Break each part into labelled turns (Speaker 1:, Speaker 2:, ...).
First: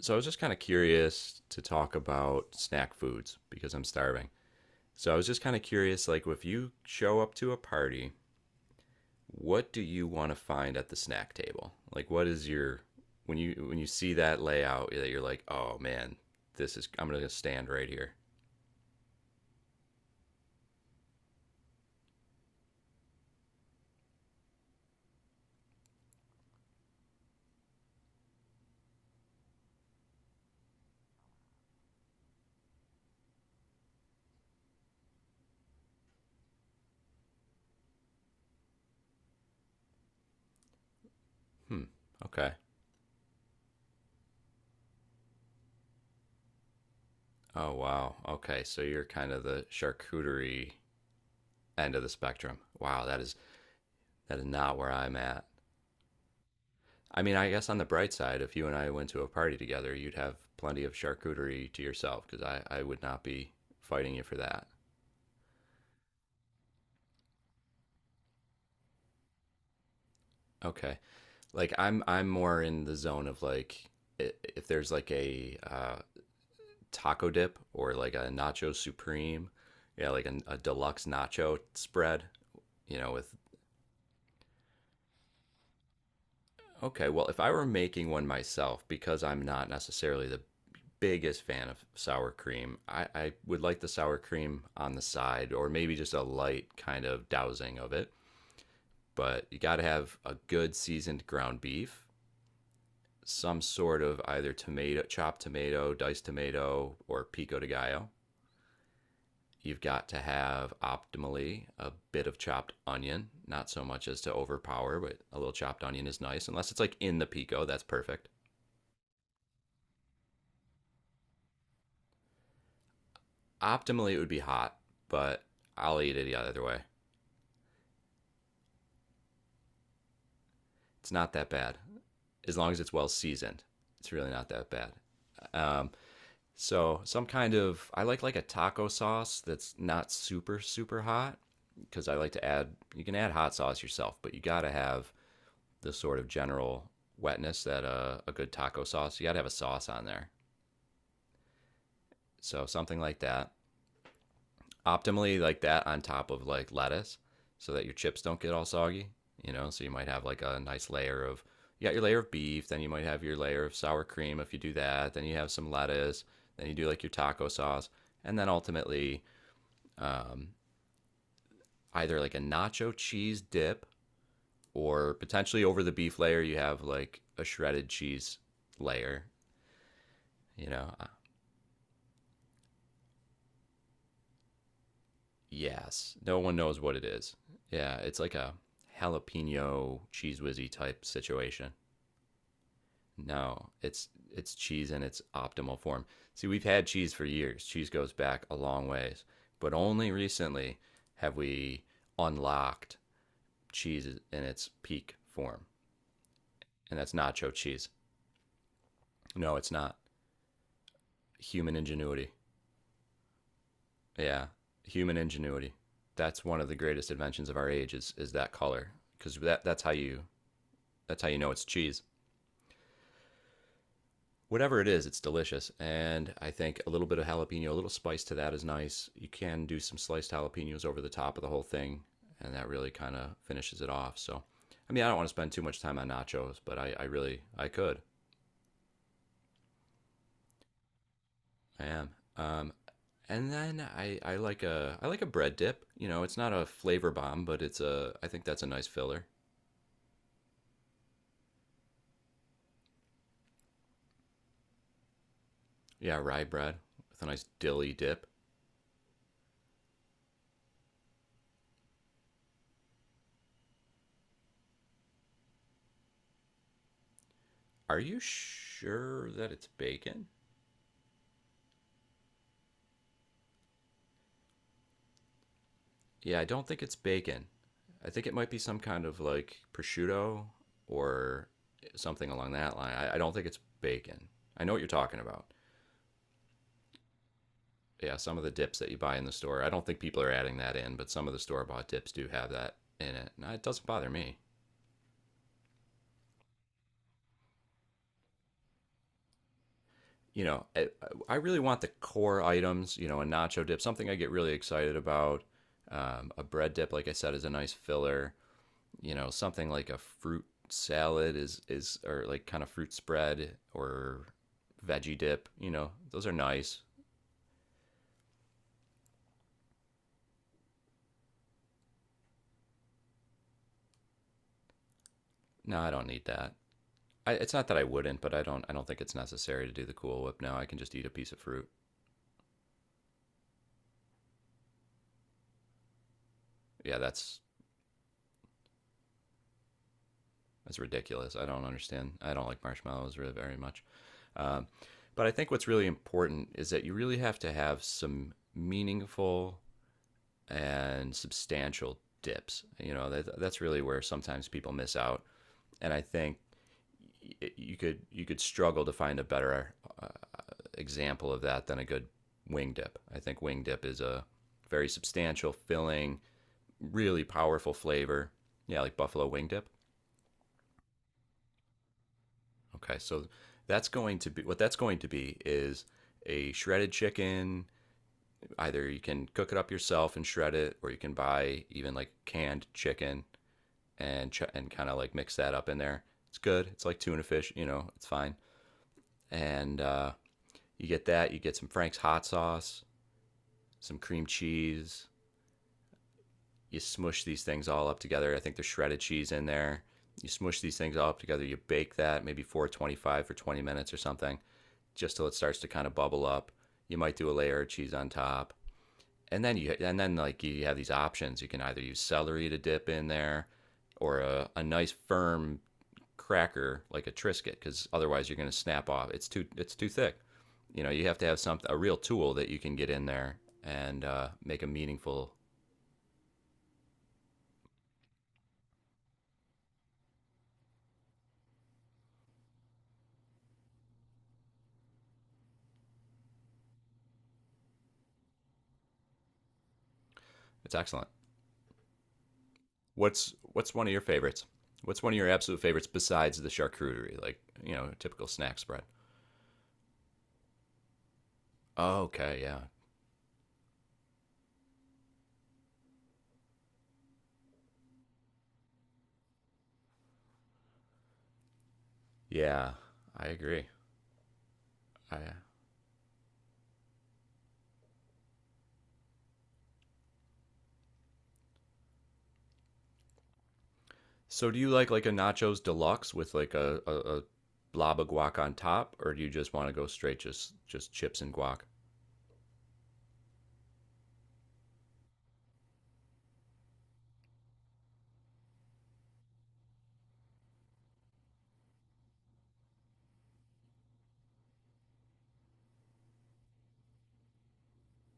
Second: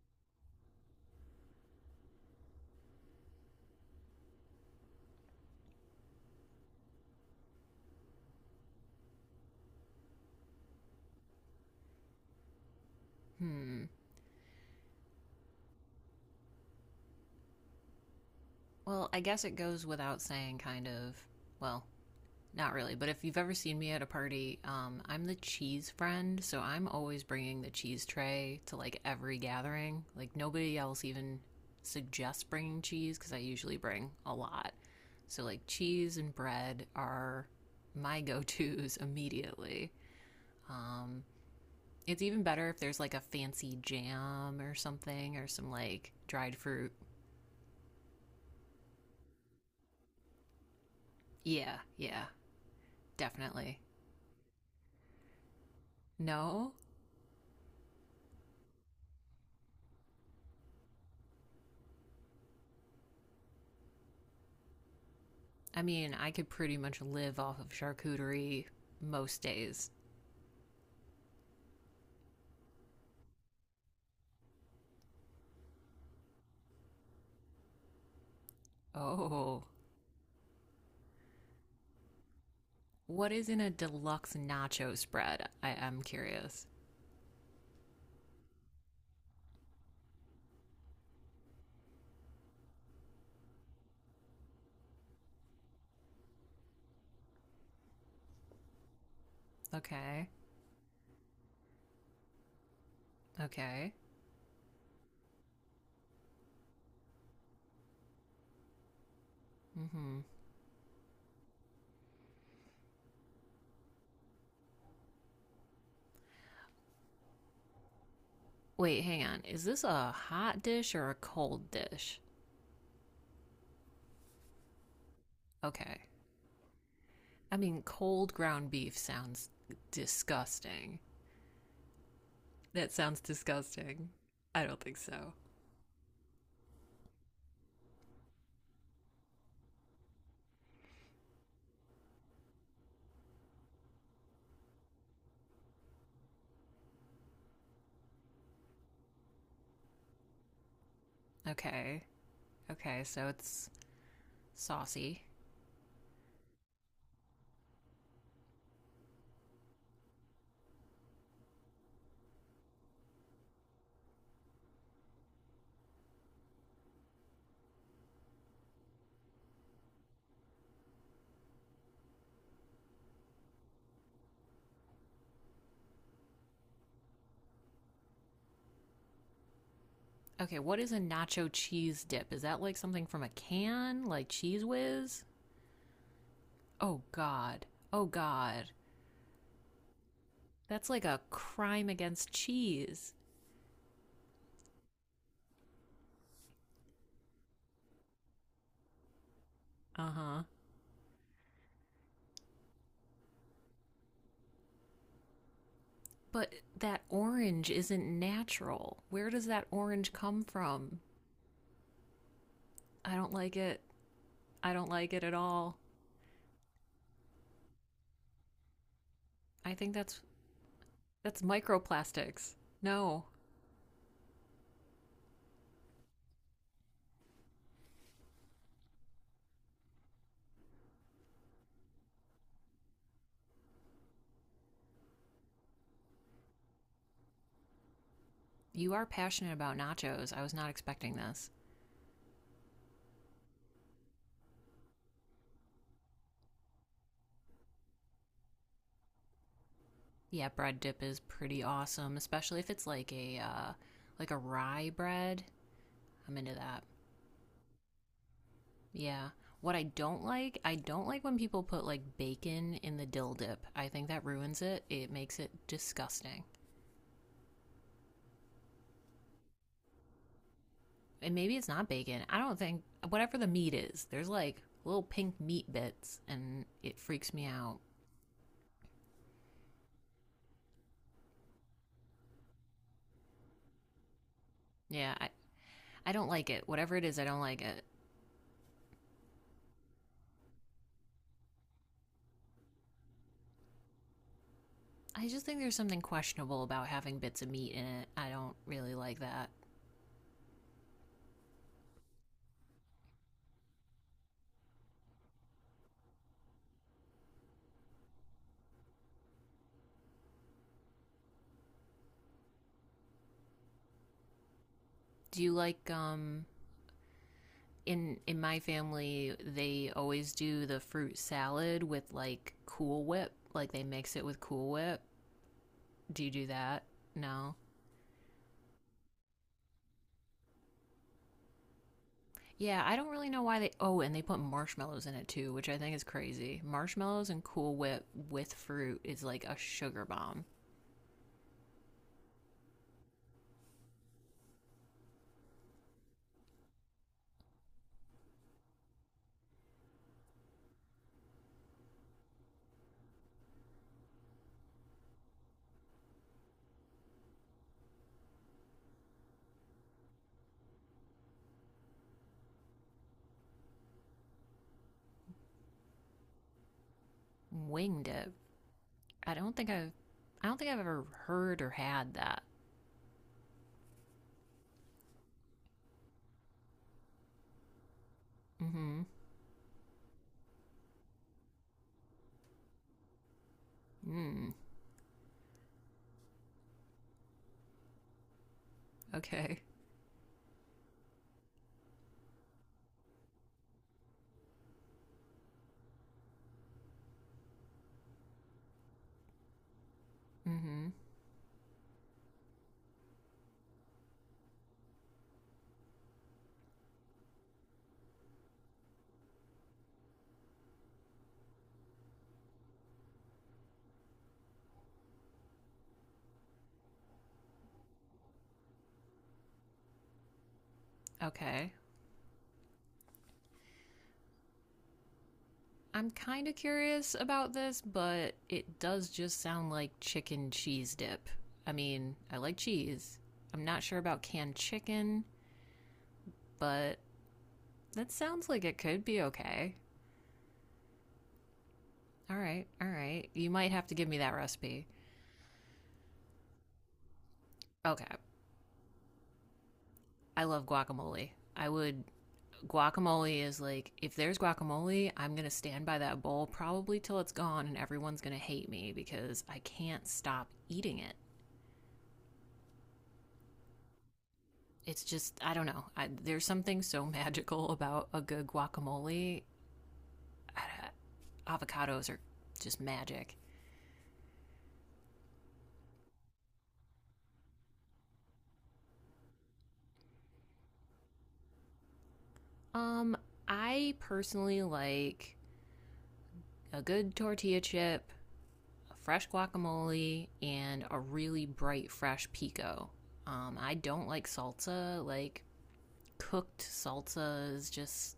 Speaker 1: So I was just kind of curious to talk about snack foods because I'm starving. So I was just kind of curious, like if you show up to a party, what do you want to find at the snack table? Like what is your when you when
Speaker 2: Hmm.
Speaker 1: you see that layout that you're like, oh man, this is I'm gonna stand right here.
Speaker 2: Well, I guess it goes without saying, kind of. Well, not really, but if you've ever seen me at a party, I'm the cheese friend, so I'm always bringing the cheese tray to like every gathering. Like nobody else even suggests bringing cheese because I usually bring a lot. So like cheese and bread are my go-tos immediately. Um,
Speaker 1: Hmm.
Speaker 2: it's even
Speaker 1: Okay.
Speaker 2: better if there's like a fancy jam or something or some like dried fruit.
Speaker 1: Oh wow. Okay. So you're kind of the charcuterie
Speaker 2: Yeah,
Speaker 1: end of the
Speaker 2: yeah,
Speaker 1: spectrum. Wow,
Speaker 2: definitely.
Speaker 1: that is not where I'm at.
Speaker 2: No?
Speaker 1: I mean, I guess on the bright side, if you and I went to a party together, you'd have plenty of charcuterie to yourself because I would not be fighting you for that.
Speaker 2: I mean, I could pretty much live off of charcuterie most days.
Speaker 1: Okay. Like I'm more in the zone of like if there's like a taco dip or like a nacho supreme,
Speaker 2: Oh.
Speaker 1: yeah, like a deluxe nacho spread, you know, with
Speaker 2: What is in a deluxe nacho spread? I am curious.
Speaker 1: okay, well, if I were making one myself because I'm not necessarily the biggest fan of sour cream. I would like the sour cream on the side or maybe just a light kind of dousing of it. But you got to have
Speaker 2: Okay.
Speaker 1: a good seasoned ground beef, some
Speaker 2: Okay.
Speaker 1: sort of either tomato, chopped tomato, diced tomato, or pico de gallo. You've
Speaker 2: Mm
Speaker 1: got to
Speaker 2: hmm.
Speaker 1: have optimally a bit of chopped onion, not so much as to overpower, but a little chopped onion is nice, unless it's like in the pico, that's perfect.
Speaker 2: Wait, hang on. Is this a hot dish or a cold dish?
Speaker 1: Optimally, it would be hot, but
Speaker 2: Okay.
Speaker 1: I'll eat it either way.
Speaker 2: I mean, cold ground beef sounds disgusting.
Speaker 1: It's not that bad. As long as
Speaker 2: That
Speaker 1: it's well
Speaker 2: sounds
Speaker 1: seasoned,
Speaker 2: disgusting.
Speaker 1: it's really not
Speaker 2: I
Speaker 1: that
Speaker 2: don't
Speaker 1: bad.
Speaker 2: think so.
Speaker 1: Um, so some kind of I like a taco sauce that's not super hot because I like to add you can add hot sauce yourself, but you got to have the sort of general wetness that a good taco sauce. You got to have a sauce on there.
Speaker 2: Okay.
Speaker 1: So something
Speaker 2: Okay,
Speaker 1: like
Speaker 2: so
Speaker 1: that.
Speaker 2: it's saucy.
Speaker 1: Optimally like that on top of like lettuce so that your chips don't get all soggy, you know? So you might have like a nice layer of you got your layer of beef, then you might have your layer of sour cream if you do that, then you have some lettuce, then you do like your taco sauce, and then ultimately um, either like a nacho cheese dip or potentially over the beef layer you have like a shredded cheese layer,
Speaker 2: Okay,
Speaker 1: you
Speaker 2: what
Speaker 1: know?
Speaker 2: is a nacho cheese dip? Is that like something from a can, like Cheese Whiz?
Speaker 1: Yes, no one knows what
Speaker 2: Oh
Speaker 1: it is.
Speaker 2: God.
Speaker 1: Yeah,
Speaker 2: Oh
Speaker 1: it's like a
Speaker 2: God.
Speaker 1: jalapeno cheese whizzy
Speaker 2: That's
Speaker 1: type
Speaker 2: like a
Speaker 1: situation.
Speaker 2: crime against cheese.
Speaker 1: No, it's cheese in its optimal form. See, we've had cheese for years. Cheese goes back a long ways, but only
Speaker 2: Uh huh.
Speaker 1: recently have we unlocked cheese in its peak form,
Speaker 2: But
Speaker 1: and
Speaker 2: that
Speaker 1: that's nacho
Speaker 2: orange
Speaker 1: cheese.
Speaker 2: isn't natural. Where does
Speaker 1: No,
Speaker 2: that
Speaker 1: it's not.
Speaker 2: orange come from?
Speaker 1: Human ingenuity.
Speaker 2: I don't like it.
Speaker 1: Yeah,
Speaker 2: I don't like
Speaker 1: human
Speaker 2: it at
Speaker 1: ingenuity.
Speaker 2: all.
Speaker 1: That's one of the greatest inventions of our age is that color because
Speaker 2: I think
Speaker 1: that's how you
Speaker 2: that's
Speaker 1: know it's cheese.
Speaker 2: microplastics. No.
Speaker 1: Whatever it is, it's delicious. And I think a little bit of jalapeno, a little spice to that is nice. You can do some sliced jalapenos over the top of the whole thing, and that really kind of finishes it off. So, I mean, I don't want to spend too much time on nachos, but I really, I could.
Speaker 2: You are passionate about nachos. I was not expecting this.
Speaker 1: I am. Um, and then I like a bread dip. You know, it's not a flavor bomb, but it's a I think that's a nice filler.
Speaker 2: Yeah, bread dip is pretty awesome, especially if it's like a rye bread.
Speaker 1: Yeah,
Speaker 2: I'm
Speaker 1: rye
Speaker 2: into
Speaker 1: bread
Speaker 2: that.
Speaker 1: with a nice dilly dip.
Speaker 2: Yeah. What I don't like when people put like bacon in the dill dip. I think that ruins it. It makes it disgusting.
Speaker 1: Are you sure that it's bacon?
Speaker 2: And maybe it's not bacon. I don't think whatever the meat is, there's like little pink meat bits
Speaker 1: Yeah, I
Speaker 2: and
Speaker 1: don't think it's
Speaker 2: it freaks
Speaker 1: bacon.
Speaker 2: me out.
Speaker 1: I think it might be some kind of like prosciutto or something along that line. I don't think it's bacon. I know what you're
Speaker 2: Yeah,
Speaker 1: talking
Speaker 2: I,
Speaker 1: about.
Speaker 2: I don't like it. Whatever it is, I don't like it.
Speaker 1: Yeah, some of the dips that you buy in the store, I don't think people are adding that in, but some of the store bought dips do have that in it. And it doesn't bother me.
Speaker 2: I just think there's something questionable about having bits of meat in it. I don't really like that.
Speaker 1: You know, I really want the core items, you know, a nacho dip, something I get really excited about. A bread dip, like I said, is a nice filler. You know, something like a fruit salad is or like kind of fruit spread or veggie
Speaker 2: Do
Speaker 1: dip,
Speaker 2: you
Speaker 1: you know,
Speaker 2: like
Speaker 1: those are nice.
Speaker 2: in my family they always do the fruit salad with like cool whip, like they mix it with cool whip.
Speaker 1: No, I don't need
Speaker 2: Do you do
Speaker 1: that.
Speaker 2: that?
Speaker 1: I, it's
Speaker 2: No.
Speaker 1: not that I wouldn't, but I don't I don't think it's necessary to do the cool whip. Now I can just eat a piece of fruit.
Speaker 2: Yeah, I don't really know why they, oh, and they put marshmallows in it too, which I think is crazy.
Speaker 1: Yeah,
Speaker 2: Marshmallows and cool whip with fruit is like a sugar bomb.
Speaker 1: that's ridiculous. I don't understand. I don't like marshmallows really very much. um, but I think what's really important is that you really have to have some meaningful and substantial dips. You know that's really where sometimes people miss out. And I think you could struggle to find a better uh, example of that than a good wing dip. I think wing dip is a very substantial, filling, really powerful
Speaker 2: Winged
Speaker 1: flavor.
Speaker 2: it?
Speaker 1: Yeah, like buffalo
Speaker 2: i
Speaker 1: wing
Speaker 2: don't think
Speaker 1: dip.
Speaker 2: i've I don't think I've ever heard or had that.
Speaker 1: Okay, so that's going to be what that's going to be is a shredded chicken. Either you
Speaker 2: Mm-hmm.
Speaker 1: can cook it up yourself and shred it, or you can buy even like canned chicken
Speaker 2: mm,
Speaker 1: and kind of like mix that up in there. It's good. It's like tuna fish, you know. It's fine.
Speaker 2: okay.
Speaker 1: And You get that, you get some Frank's hot sauce, some cream cheese. You smush these things all up together. I think there's shredded cheese in there. You smush these
Speaker 2: Mm-hmm.
Speaker 1: things all up together. You bake that maybe 425 for 20 minutes or something, just till it starts to kind of bubble up. You might do a layer of cheese on top, and then you and then like you have these options. You can either use celery to dip in there, or a nice firm cracker like a Triscuit because otherwise you're going to snap off. It's too thick. You know, you have to have something,
Speaker 2: Okay,
Speaker 1: a real tool that you can get in there and make a meaningful.
Speaker 2: I'm kind of curious about this, but it does just sound like chicken cheese dip. I mean, I like cheese. I'm not sure about canned chicken, but that sounds like it could be okay.
Speaker 1: It's excellent.
Speaker 2: All right, all right. You might
Speaker 1: What's one
Speaker 2: have
Speaker 1: of
Speaker 2: to
Speaker 1: your
Speaker 2: give me that
Speaker 1: favorites?
Speaker 2: recipe.
Speaker 1: What's one of your absolute favorites besides the charcuterie, like you know,
Speaker 2: Okay.
Speaker 1: typical snack spread?
Speaker 2: I love guacamole. I
Speaker 1: Oh,
Speaker 2: would
Speaker 1: okay, yeah,
Speaker 2: Guacamole is like if there's guacamole, I'm going to stand by that bowl probably till it's gone and everyone's going to hate me because I can't stop eating it.
Speaker 1: yeah, I agree.
Speaker 2: It's
Speaker 1: I,
Speaker 2: just I don't know. There's something so magical about a good guacamole. Uh, Avocados are just magic.
Speaker 1: so, do you like a nachos deluxe with like a blob of guac on top, or do you just want to go straight just chips and guac?
Speaker 2: Um, I personally like a good tortilla chip, a fresh guacamole, and a really bright fresh pico. I don't like salsa. Like cooked salsa is just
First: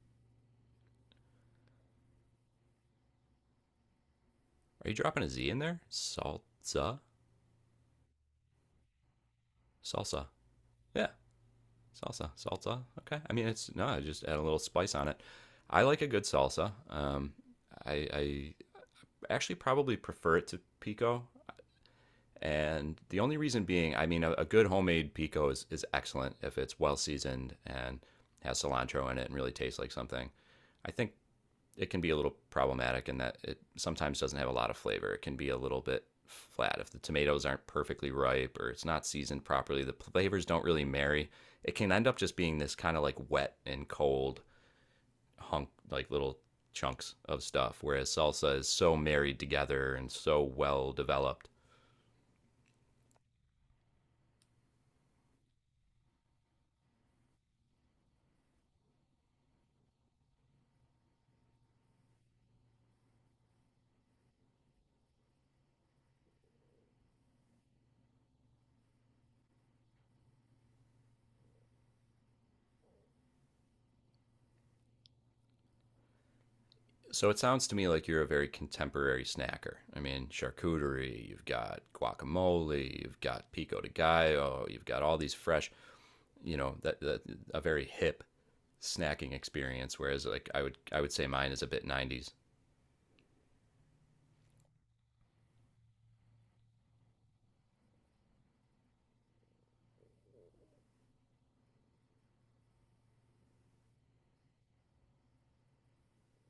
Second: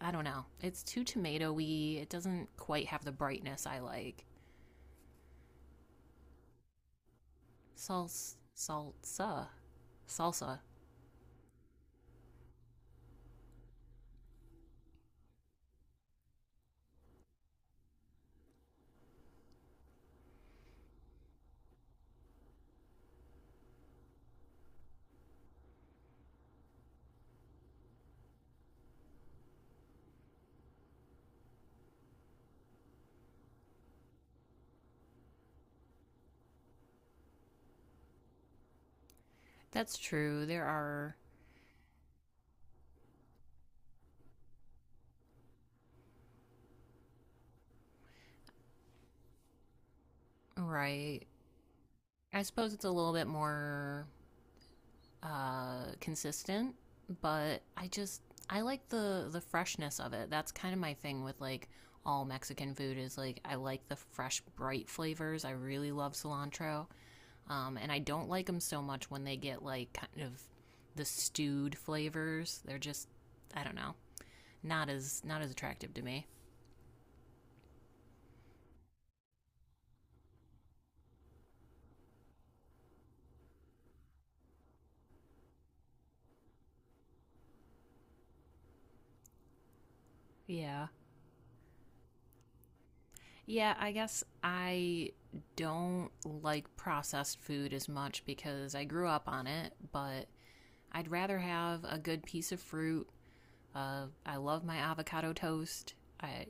Speaker 2: I don't know. It's too tomatoey. It doesn't quite have the brightness I like.
Speaker 1: Are you dropping a Z in there? Salsa?
Speaker 2: Salsa, salsa,
Speaker 1: Salsa.
Speaker 2: salsa.
Speaker 1: Yeah, salsa, salsa. Okay. I mean, it's no, I just add a little spice on it. I like a good salsa. I actually probably prefer it to pico, and the only reason being, I mean, a good homemade pico is excellent if it's well seasoned and has cilantro in it and really tastes like something. I think it can be a little problematic in that it sometimes doesn't have a lot of flavor. It can be a little bit flat if the tomatoes aren't perfectly ripe or it's not seasoned properly. The
Speaker 2: That's true.
Speaker 1: flavors don't
Speaker 2: There
Speaker 1: really
Speaker 2: are
Speaker 1: marry. It can end up just being this kind of like wet and cold hunk, like little chunks of stuff, whereas salsa is so married together and so well
Speaker 2: right.
Speaker 1: developed.
Speaker 2: I suppose it's a little bit more consistent, but I just I like the freshness of it. That's kind of my thing with like all Mexican food is like I like the fresh, bright flavors. I really love cilantro, and I don't like them so much when they get like kind of the stewed flavors. They're just I don't know, not as attractive to me.
Speaker 1: So it sounds to me like you're a very contemporary snacker. I mean, charcuterie, you've got guacamole, you've got pico de gallo, you've got all these fresh you know that a very hip snacking experience, whereas like
Speaker 2: Yeah.
Speaker 1: I would say mine is a bit 90s.
Speaker 2: Yeah, I guess I don't like processed food as much because I grew up on it, but I'd rather have a good piece of fruit. I love my avocado toast. I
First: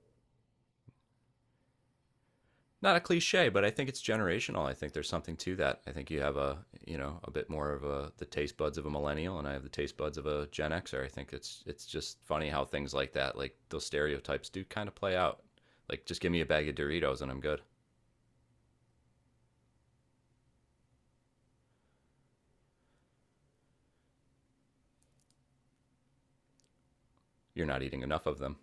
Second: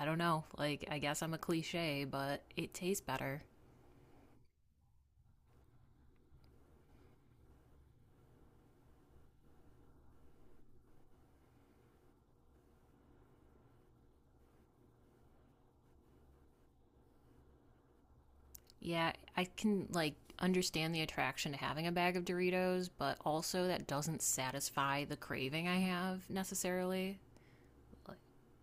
Speaker 2: I don't know, like I guess I'm a cliche, but it
Speaker 1: Not a
Speaker 2: tastes better.
Speaker 1: cliche, but I think it's generational. I think there's something to that. I think you have a you know a bit more of a the taste buds of a millennial and I have the taste buds of a gen xer. I think it's just funny how things like that, like those stereotypes do kind of play out. Like just give me a bag of doritos and I'm good.
Speaker 2: Yeah, I can like understand the attraction to having a bag of Doritos, but also that doesn't satisfy the craving I have necessarily.
Speaker 1: You're not eating
Speaker 2: Like,
Speaker 1: enough of them.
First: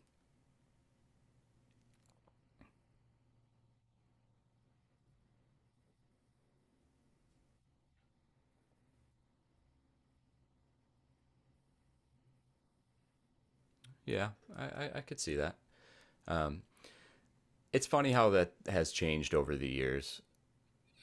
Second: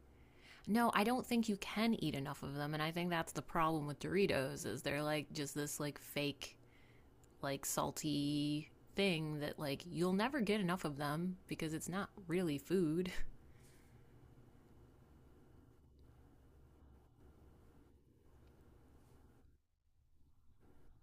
Speaker 2: no, I don't think you can eat enough of them, and I think that's the problem with Doritos is they're like just this like fake like salty thing that like you'll never get enough of them because it's not really food.
Speaker 1: Yeah, I could see that. um it's funny how that has changed over the years,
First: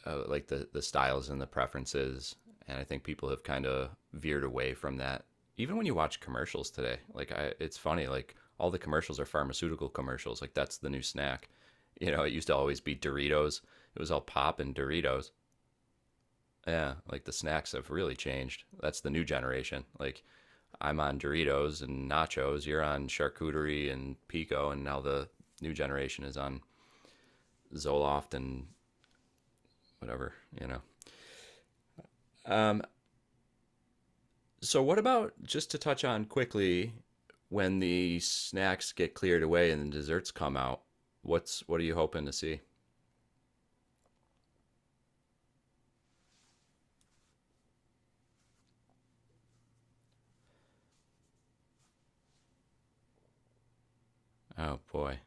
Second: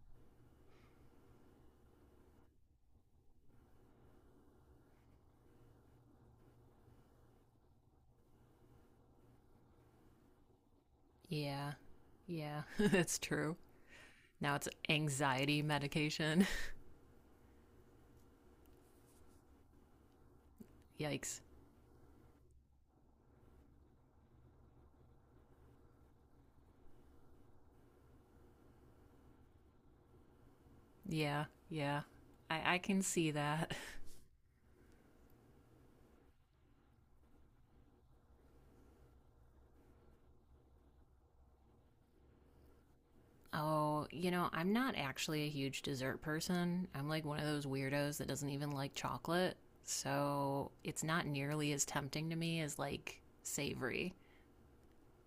Speaker 1: like the styles and the preferences, and I think people have kind of veered away from that. Even when you watch commercials today, like it's funny, like all the commercials are pharmaceutical commercials. Like that's the new snack.
Speaker 2: Yeah.
Speaker 1: You know, it used to
Speaker 2: Yeah,
Speaker 1: always be
Speaker 2: that's true.
Speaker 1: Doritos. It was all
Speaker 2: Now
Speaker 1: pop
Speaker 2: it's
Speaker 1: and Doritos.
Speaker 2: anxiety medication.
Speaker 1: Yeah, like the snacks have really changed. That's the new generation. Like I'm on
Speaker 2: Yikes.
Speaker 1: Doritos and nachos. You're on charcuterie and pico, and now the new generation is on Zoloft and whatever. You know.
Speaker 2: Yeah. Yeah. I
Speaker 1: Um,
Speaker 2: can see that.
Speaker 1: So, what about just to touch on quickly when the snacks get cleared away and the desserts come out? What's what are you hoping to see?
Speaker 2: Oh, you know, I'm not actually a huge dessert person. I'm like one of those weirdos that doesn't even like chocolate. So it's not nearly as tempting to me as like savory.
Speaker 1: Oh boy.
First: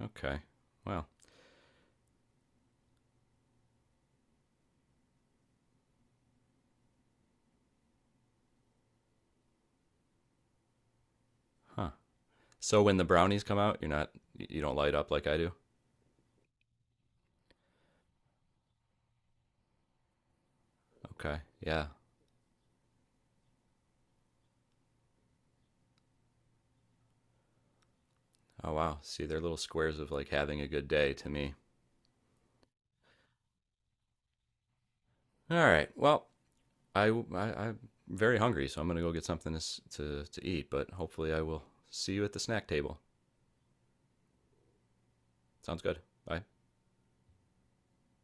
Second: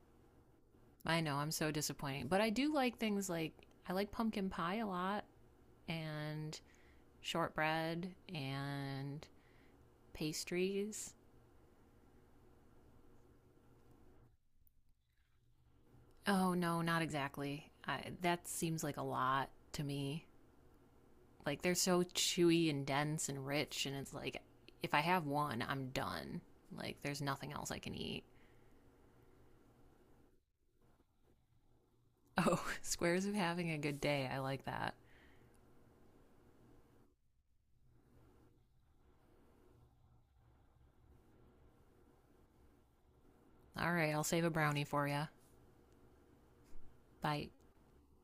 Speaker 1: Okay. Well,
Speaker 2: I know, I'm so disappointing. But I do like things like I like pumpkin pie a lot and shortbread and pastries.
Speaker 1: huh. So when the brownies come out, you're not you don't light up like I do.
Speaker 2: Oh, no, not exactly. That seems like a lot to me.
Speaker 1: Okay.
Speaker 2: Like they're
Speaker 1: Yeah.
Speaker 2: so chewy and dense and rich, and it's like if I have one, I'm done. Like there's nothing else I can eat.
Speaker 1: Oh wow. See, they're little squares of like having a good day to me.
Speaker 2: Oh, squares of having a good day. I like that.
Speaker 1: All right. Well, I am very hungry, so I'm gonna go get something to to eat. But hopefully, I will see you at the snack table.
Speaker 2: All right, I'll save a brownie for you.
Speaker 1: Sounds good. Bye.
Speaker 2: Bye.